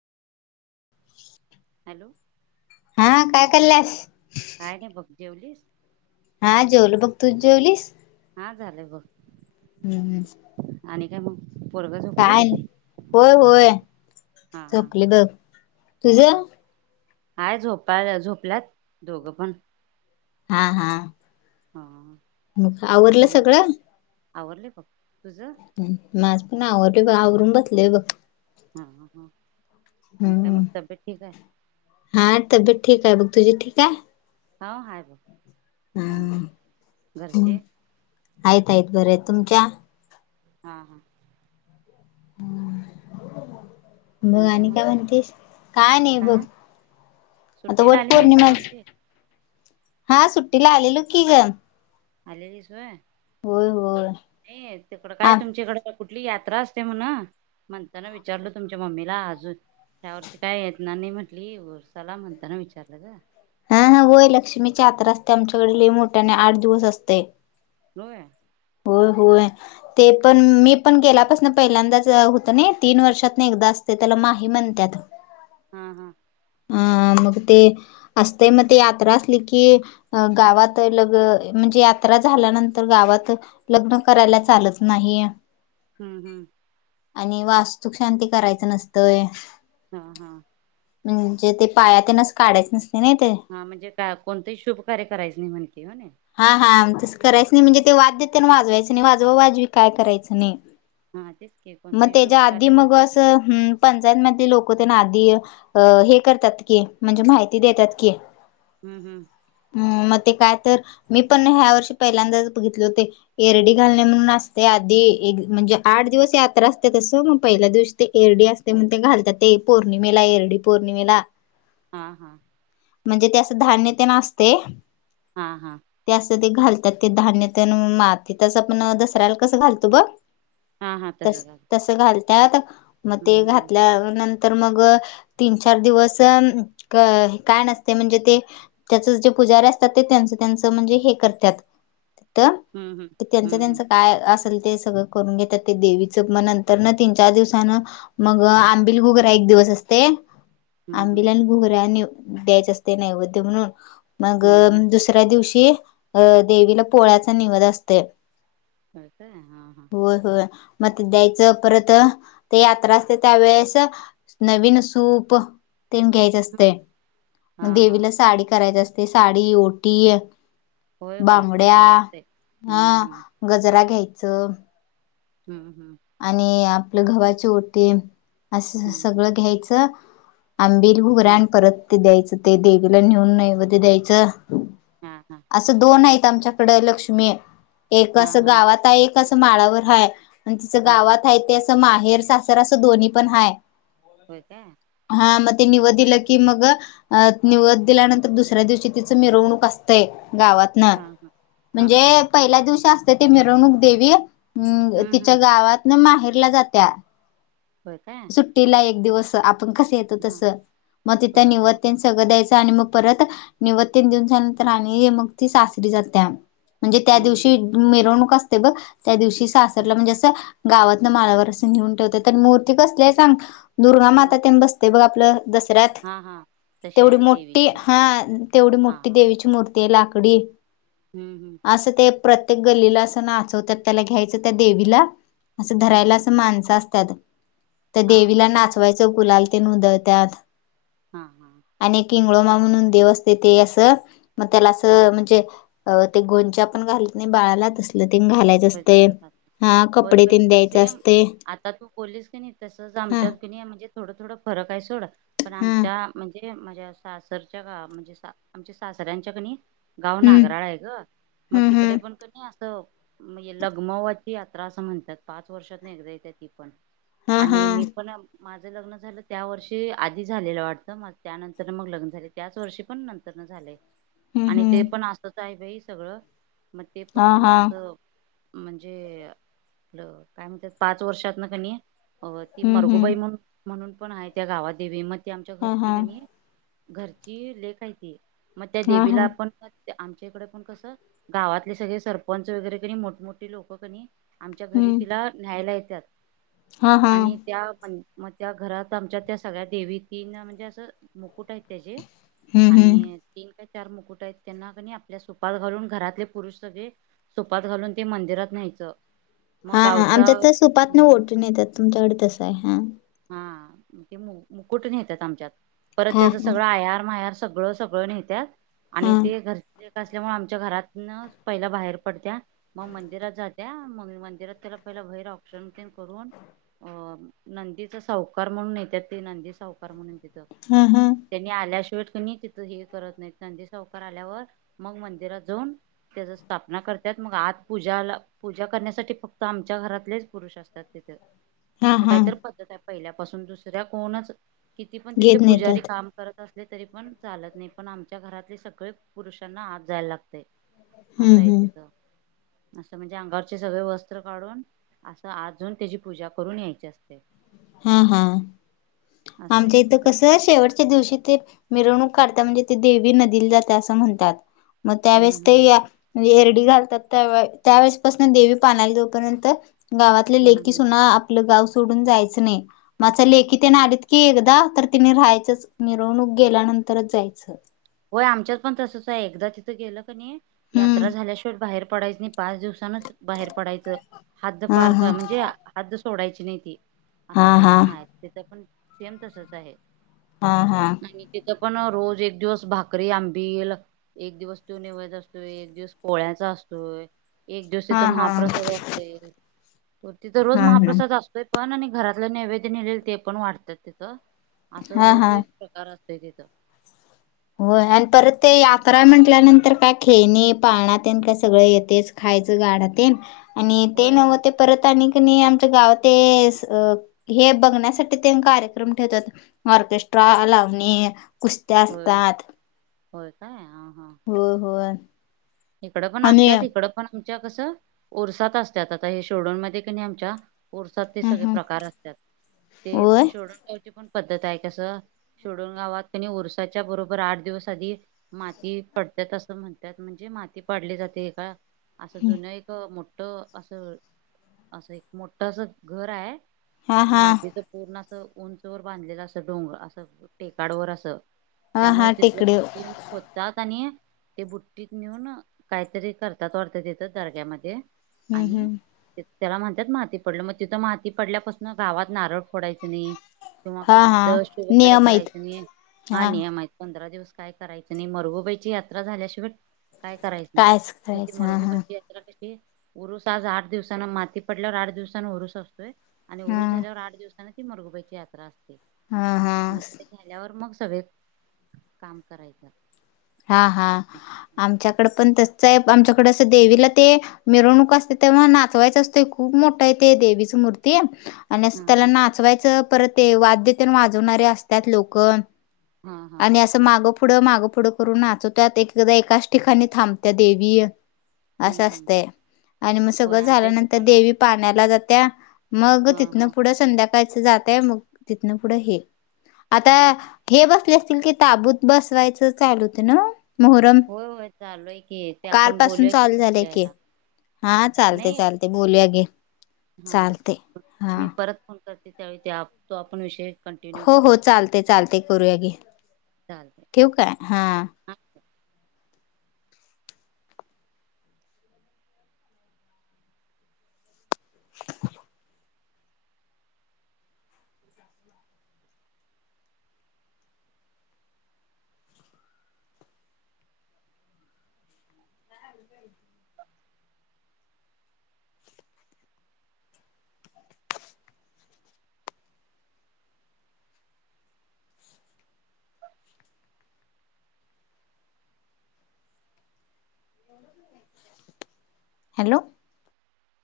[inaudible] Hello? कल्याश [unintelligible] काय नाही बघ जेवलीस? हा जेवलो बघ तू, जेवलीस? का झालंय ब [unintelligible] हम्म. हम्. आणि काय मग? पोरग झोपलं काय? होय, होय, हा हा झोपल बघ, तुझ? हम्म हाय, झोपा- झोपल्यात दोघं पण. हा, हा, हा. म आवरलं सगळं? आवरल बघ. तुझं माझ पण आवरल. आवरून बसलेय बघ. हा, ह, आणि काय हम्म मग तब्येत ठीक आहे? हा तब्येत ठीक आहे बघ तुझी ठीक हाय? हा, हाय बघ. चांगलं, घरचे? आयतयत बरं तुमच्या [unintelligible] हा, हा, हम्म. आणि काय म्हणतेस का नाही बघ, काय आता सुट्टीला आली नाहीस वटपौर्णिमाच- यावर्षी हा सुट्टीला आलेलो की ग. आलेलीस व्हय. होय होय नाइ तिकडं आ काय तुमच्याकडे कुठली यात्रा असत्या म्हण म्हणताना विचारल तुमच्या मम्मीला अजून ह्या वर्षी काय येणार नाय म्हटली उरसाला म्हणताना विचारलं ग. हा, हा होय लक्ष्मीची आत्रा असत्या, आमच्याकड लई मोठ्यान आठ दिवस असतय. होय! होय, होय ते पण मी पण गेल्यापासन पहिल्यांदाच होतं नाइ तीन वर्षात न एकदा असतय त्याला माही म्हणत्यात. हा, हा. अं मग ते असतय मग ते यात्रा असली की गावात लग म्हणजे यात्रा झाल्यानंतर गावात लग्न करायला चालत नाही. हम्म, हम्म. आणि वास्तूक शांती करायचं नसतंय. हा, हा. म्हणजे ते पाया ते नच काढायच नस हा म्हणजे का कोणतंही शुभ कार्य करायचं नाही म्हणते हो ना. हा हा तसं करायचं नाही म्हणजे ते वाद्यतेन वाजवायचं नाही वाजवा वाजवी काय करायचं नाइ. हा तेच की म कोणतेही शुभ त्याच्या आधी कार्य म झालं अस पंचायत मध लोक ना आधी हे करतात की म्हणजे माहिती देतात की. हम्म, हम्म. मग ते काय तर मी पण ह्या वर्षी पहिल्यांदाच बघितले होते एरडी घालणे म्हणून असतय आधी ए म्हणजे आठ दिवस यात्रा असत्या तसं मग पहिल्या दिवशी ते एरडी असते म्हण ते घालतात ते पौर्णिमेला एरडी पौर्णिमेला हा, हा. म्हणजे ते असं धान्य तेन असतय. हा, हा. ते घालतात ते धान्य तेन मातीतच आपण दसऱ्याला कसं घालतो बघ. हा हा त तसं करतात तस घालत्यात. म ते हम्म घातल्यानंत तर मग तीन चार दिवस क काय नसतय म्हणजे ते त्याचच जे पुजारी असतात ते त्यांच, त्यांचं म्हणजे हे करत्यात. हम्म हम्म त्यांचं हम्म हम्म त्यांचं काय अस ते सगळं करून घेतात. ते देवीचं म नंतर तीन चार दिवसान मग आंबिल घुगरा एक दिवस असतंय. हम्म हम्म आंबिल आणि घुघर्यानी द्यायचं असतंय नैवेद्य म्हणून. मग हम्म हम्म दुसऱ्या दिवशी अ देवीला पोळ्याचा निवद असतय. काय, काय, हा, हा. मत द्यायचं परत ते यात्रा असते त्यावेेळेस नवीन सूप तेन घ्यायच असतय हम्म हा म हा देवीला साडी नाही जस ती साडी ओटी होय होय बांगड्या तसच असते हम्म हं हम्म गजरा घ्याय [inaudible] हम्म हम्म आणि आप आपलं घव्हाचे ओते असं हम्म हम्म सगळं घ्यायचं आंबिल हुगराण हम्म. परत ते द्यायचं. ते देवीला नेऊन नैवेद्य द्यायचं हा हा असं दोन आहेत. आमच्याकडे लक्ष्मी आहे. एक हा असं हा गावात आहे एक. तस माळावर हाय आणि तिचं हा हा गावात आहे ते असं मा हेर सासर असं दोन्ही पण हाय. होय काय हा मग ते निवद दिलं की मग निवद दिल्यानंतर दुसऱ्या दिवशी तिच मिरवणूक असतंय ते गावात ना हा हा हा म्हणजे हा पहिल्या दिवशी असते ते मिरवणूक देवी [unintelligible] हम्म तिच्या हम्म गावातन माहेर ला जात्या होय काय सुट्टीला एक दिवस आप मग कसं येतो हा तसं मग तिथं होय निवत हा तेन सगळं द्यायचं आणि मग परत निवत्तेन देऊन झाल्यानंतर आणि मग ती सासरी जात्या म्हणजे त्या हम्म दिवशी हम्म मिरवणूक अस ते ब त्या दिवशी हा सासरला म्हणजे असं गावात न मालावर असं नेऊन ठेवते मूर ते कसलेय सांग दुर्गा हा माता ते बसते बघ आप ल. दसऱ्यात हा हा तशी तेवढी आहे मोठी देवीची हा तेवढी हा मोठी हा देवीची मूर्ती ते लाकडी हम्म हम्म असं ते प्रत्ये ते गल्लीला असं नाचवतात त्याला घ्यायचं त्या देवीला असं हा धरायला हा असं माणसं असत तत तर हा देवीला हा नाचवायचं कुलाल ते नद त्यात हम् हम् मुळमा म्हणून देवस्ते ते असं मग त्याला हा असं म्हणजे अ ते गोंच्या पण घालत नाही बाळालाचसल तन घालायच होय असते तसं खातात हा होय कपडे तीन द्यायचे असते तसच आमच्या म्हण ोड थोड फरक आहे सोा पण हा आमच्या म्हणजे माझ्या सासरच्या का म्हणजे आमच्या सासऱ्यांच्या कणी गाव हम्म नागराळ आहे ग मग हम्म तिकडे हम्म पण कमी असत हो म्हणजे लगमवाची यात्रा असं म्हणतात पाच वर्षात नाही एकदा त्या ति हा हा आणि मी पण माझं लग्न झालं त्या वर्षी आधी झालेलं वाटतं त्यानंतर मग लग्न झाले त्याच वर्षी पण नंतर झालेय हम्म आणि ते हम्म पण असतच आहे बाई सगळं मग ते हा पण क हा असं म्हणजे काय म्हणतात पाच वर्षात ना कणी अ ती हम्म हम्म मरगोबाई म्हणून म्हणून पण आहे त्या गावात देवी मत आमच्या हा घरची हा कणी आहे घरची लेख आहे त मग त्या हा हा देवीला आपण ते आमच्या इकडे पण कसं गावातले सगळे सरपंच वगैरे कणी मोठमोठी लोकं कणी आमच्या घरी हम्म तिला न्यायला येत त्याात हा हा आणि त्या पण मग त्या घरात आमच्या त्या सगळ्या देवी तेना म्हणजे असं मुकुट आहेत त्याचे. हम्म हम्म आणि ती चार मुकुट आहेत त्यांना क आपल्या सुपात घालून घरातले पुरुष सगळे. सुपात घालून ते मंदिरात न्यायचं. मग हा हा गावचा आमच्यात तर सुपात न हम्म ओटीन नेतात तुमच्याकडे तस आहे हा हा ते मुकुट येतात आमच्यात. परत हा त्याच सगळं आयार माहेर.. सगळं सगळं नेत्यात आणि हा ते घरचे असल्यामुळे आमच्या घरातन पहिला बाहेर पडत्या मग मंदिरात जात्या मंदिरात त्याला पहिैर औक्षण तेन करून नंदी सावकार म्हणून येत्यात ते नंदी सावकार म्हणून तिथं हा हा हा त्यांनी आल्याशिवाय [unintelligible] तिथं हे करत नाही नंदी सावकार आल्यावर मग मंदिरात जाऊन त्याच्या स्थापना करतात मग आत पूजाला पूजा करण्यासाठी फक्त आमच्या घरातलेच पुरुष असतात तिथे. हा असं हा काहीत पद्धत आहे. पहिल्यापासून दुसऱ्या कोणाच? किती? पण तिथले घेत पुजारी नेतात काम करत असत तरी पण चालत नाही पण, आमच्या घरातले सगळे पुरुषांना आत जायला लागतय. हम्म अस आहे हम्म तिथं. असं म्हणजे अंगारचे सगळे वस्त्र काढून असं आत त्याची पूजा करून यायची असते. हा हा असं आमच्या आहे इथं तिथं कसं शेवटच्या दिवशी ते मिरवणूक. काढत्या म्हणजे ते देवी नदीला जाते असं म्हणतात. मग त्यावेळेस हम्म ते हम्म एर [unintelligible] घालतात त्या त्या ववेळेसपासून देवी पाण्याला जोपर्यंत. गावातले हम्म लेकी, सुना आपलं गाव सोडून जायच नाही [inaudible] ते ना हम्म आलेत की एकदा, तर तिने राहायचंच मिरवणूक गेल्यानंतरच जायचं. होय आमच्यात पण तसच आहे एकदा तिथं गेलं क नाही. हम्म यात्रा झाल्याशिवाय बाहेर पडाच नाही. पाच दिवसानच बाहेर पडायच हद्द हा पार हा करायच म्हणजे हद्दच. सोडायची नाही ती असं हा काही हा पण आहेत तिथं पण सेम तसच आहे हा-हा आणि तिथं पण रोज एक दिवस. भाकरी, आंबिल एक दिवस त्यो निवद असतोय. एक दिवस पोळ्याचा असतोय एक दिवशी हा तर हा हा महाप्रसाद असतोय तिथ रोज हा हा महाप्रसाद असतोय पण आणि घरातलं नैवेद्य निलेल ते पण वाटतात तिथं असं हा रोज हा एक प्रकार असत [unintelligible] होय आणि परत ते यात्रा हाय म्हटल्यानंतर काय खेळनि पाळना तेन काय सगळं येतेच खायचं गाडा तेन आणि ते होय होय नव्ह ते परत आनीकनी आमचं गाव ते हे बघण्यासाठी तेने कार्यक्रम ठेवतात ऑर्केस्ट्रा लावणे कुस्त्या होय [inaudible] होय काय अ होय-होय इकडं पण असत्या इकड पण [inaudible] कस ऊरसात असतात आता हे शिर्डोण मध्ये कनी आमच्या ऊर्सात ते सगळे हा प्रकार असतात ते होय पण शिर्डोण गावचे पण पद्धत आहे कसं शिर्डोण गावात कनि उरसाच्या बरोबर आठ दिवस आधी माती पडतात असं म्हणतात. म्हणजे माती, ते पाडली जाते का? असं जुन एक मोठ असं-असं एक मोठं असं घर आहे. हा हा मातीच पूर्ण अस उंच ववर बांधलेलं असं डोंगर अस टेकाडवर असं हा त्यामुळे हा तिथलं टेकडे माती येऊन खोतात. नी ते बुट्टीत नेऊन काहीतरी करतात वाटत तिथ दर्ग्यामध्ये. हम्म आणि, हम्म त्याला म्हणतात माती पडलं मग तिथं माती पडल्यापासून गावात नारळ फोडायच नाही किंवा हा हा कोणतं शुभ कार्य नियम आहेत करायचं नाही. हा नियम आहे पंधरा दिवस काय करायचं नाही मरगुबाईची यात्रा झाल्याशिवाय काय टास्क खेलाच हा-हा. उरुस आज आठ दिवसाांना माती पडल्यावर आठ दिवसान उरुस असतोय. आणि उरच झाल्यावर हा आठ दिवसांनी. मरगुबाईची याता अस. हा मग हा ते झाल्यावर मग सव काम करायचं. हा हा आमच्याकडे पण त आमच्याकडे असं देवीला ते मिरवणूक असते तेव्हा नाचवायच असत खूप मोठा आहे ते देवीची मूर्ती आणि हा त्याला हा नाचवायचं परत. ते वाद्यते वाजवणारे असतात लोक हा हा पुढं मागं पुुढं करून नाचवतत एकदा एकाच ठिकाणी थांबत्या देवीय. हम्म असं हम्म असत आणि मग होय सगळं आमच्या इथं झाल्यानंतर पण हा देवी पाण्याला जात त्या मग तिथनं हा पुढं संध्याका जातय मग तिथन पुढं हे आता हा हे बस. ताबूत बसवायचं चालूत ना. मोहरम होय होय चालूय की ते आपण कालपासून बोलूयाय की चालू झालंय पुढच्या की वला हा चालते नाही चालते बोलूया घे हा चालते हा मी परत फोन करत. त्यावेळी ते तो आपण विषय कंटिन्यू हो हो करूया चालते चालते. करूया की चालते ठेव का आहेय हा. [inaudible] हॅलो.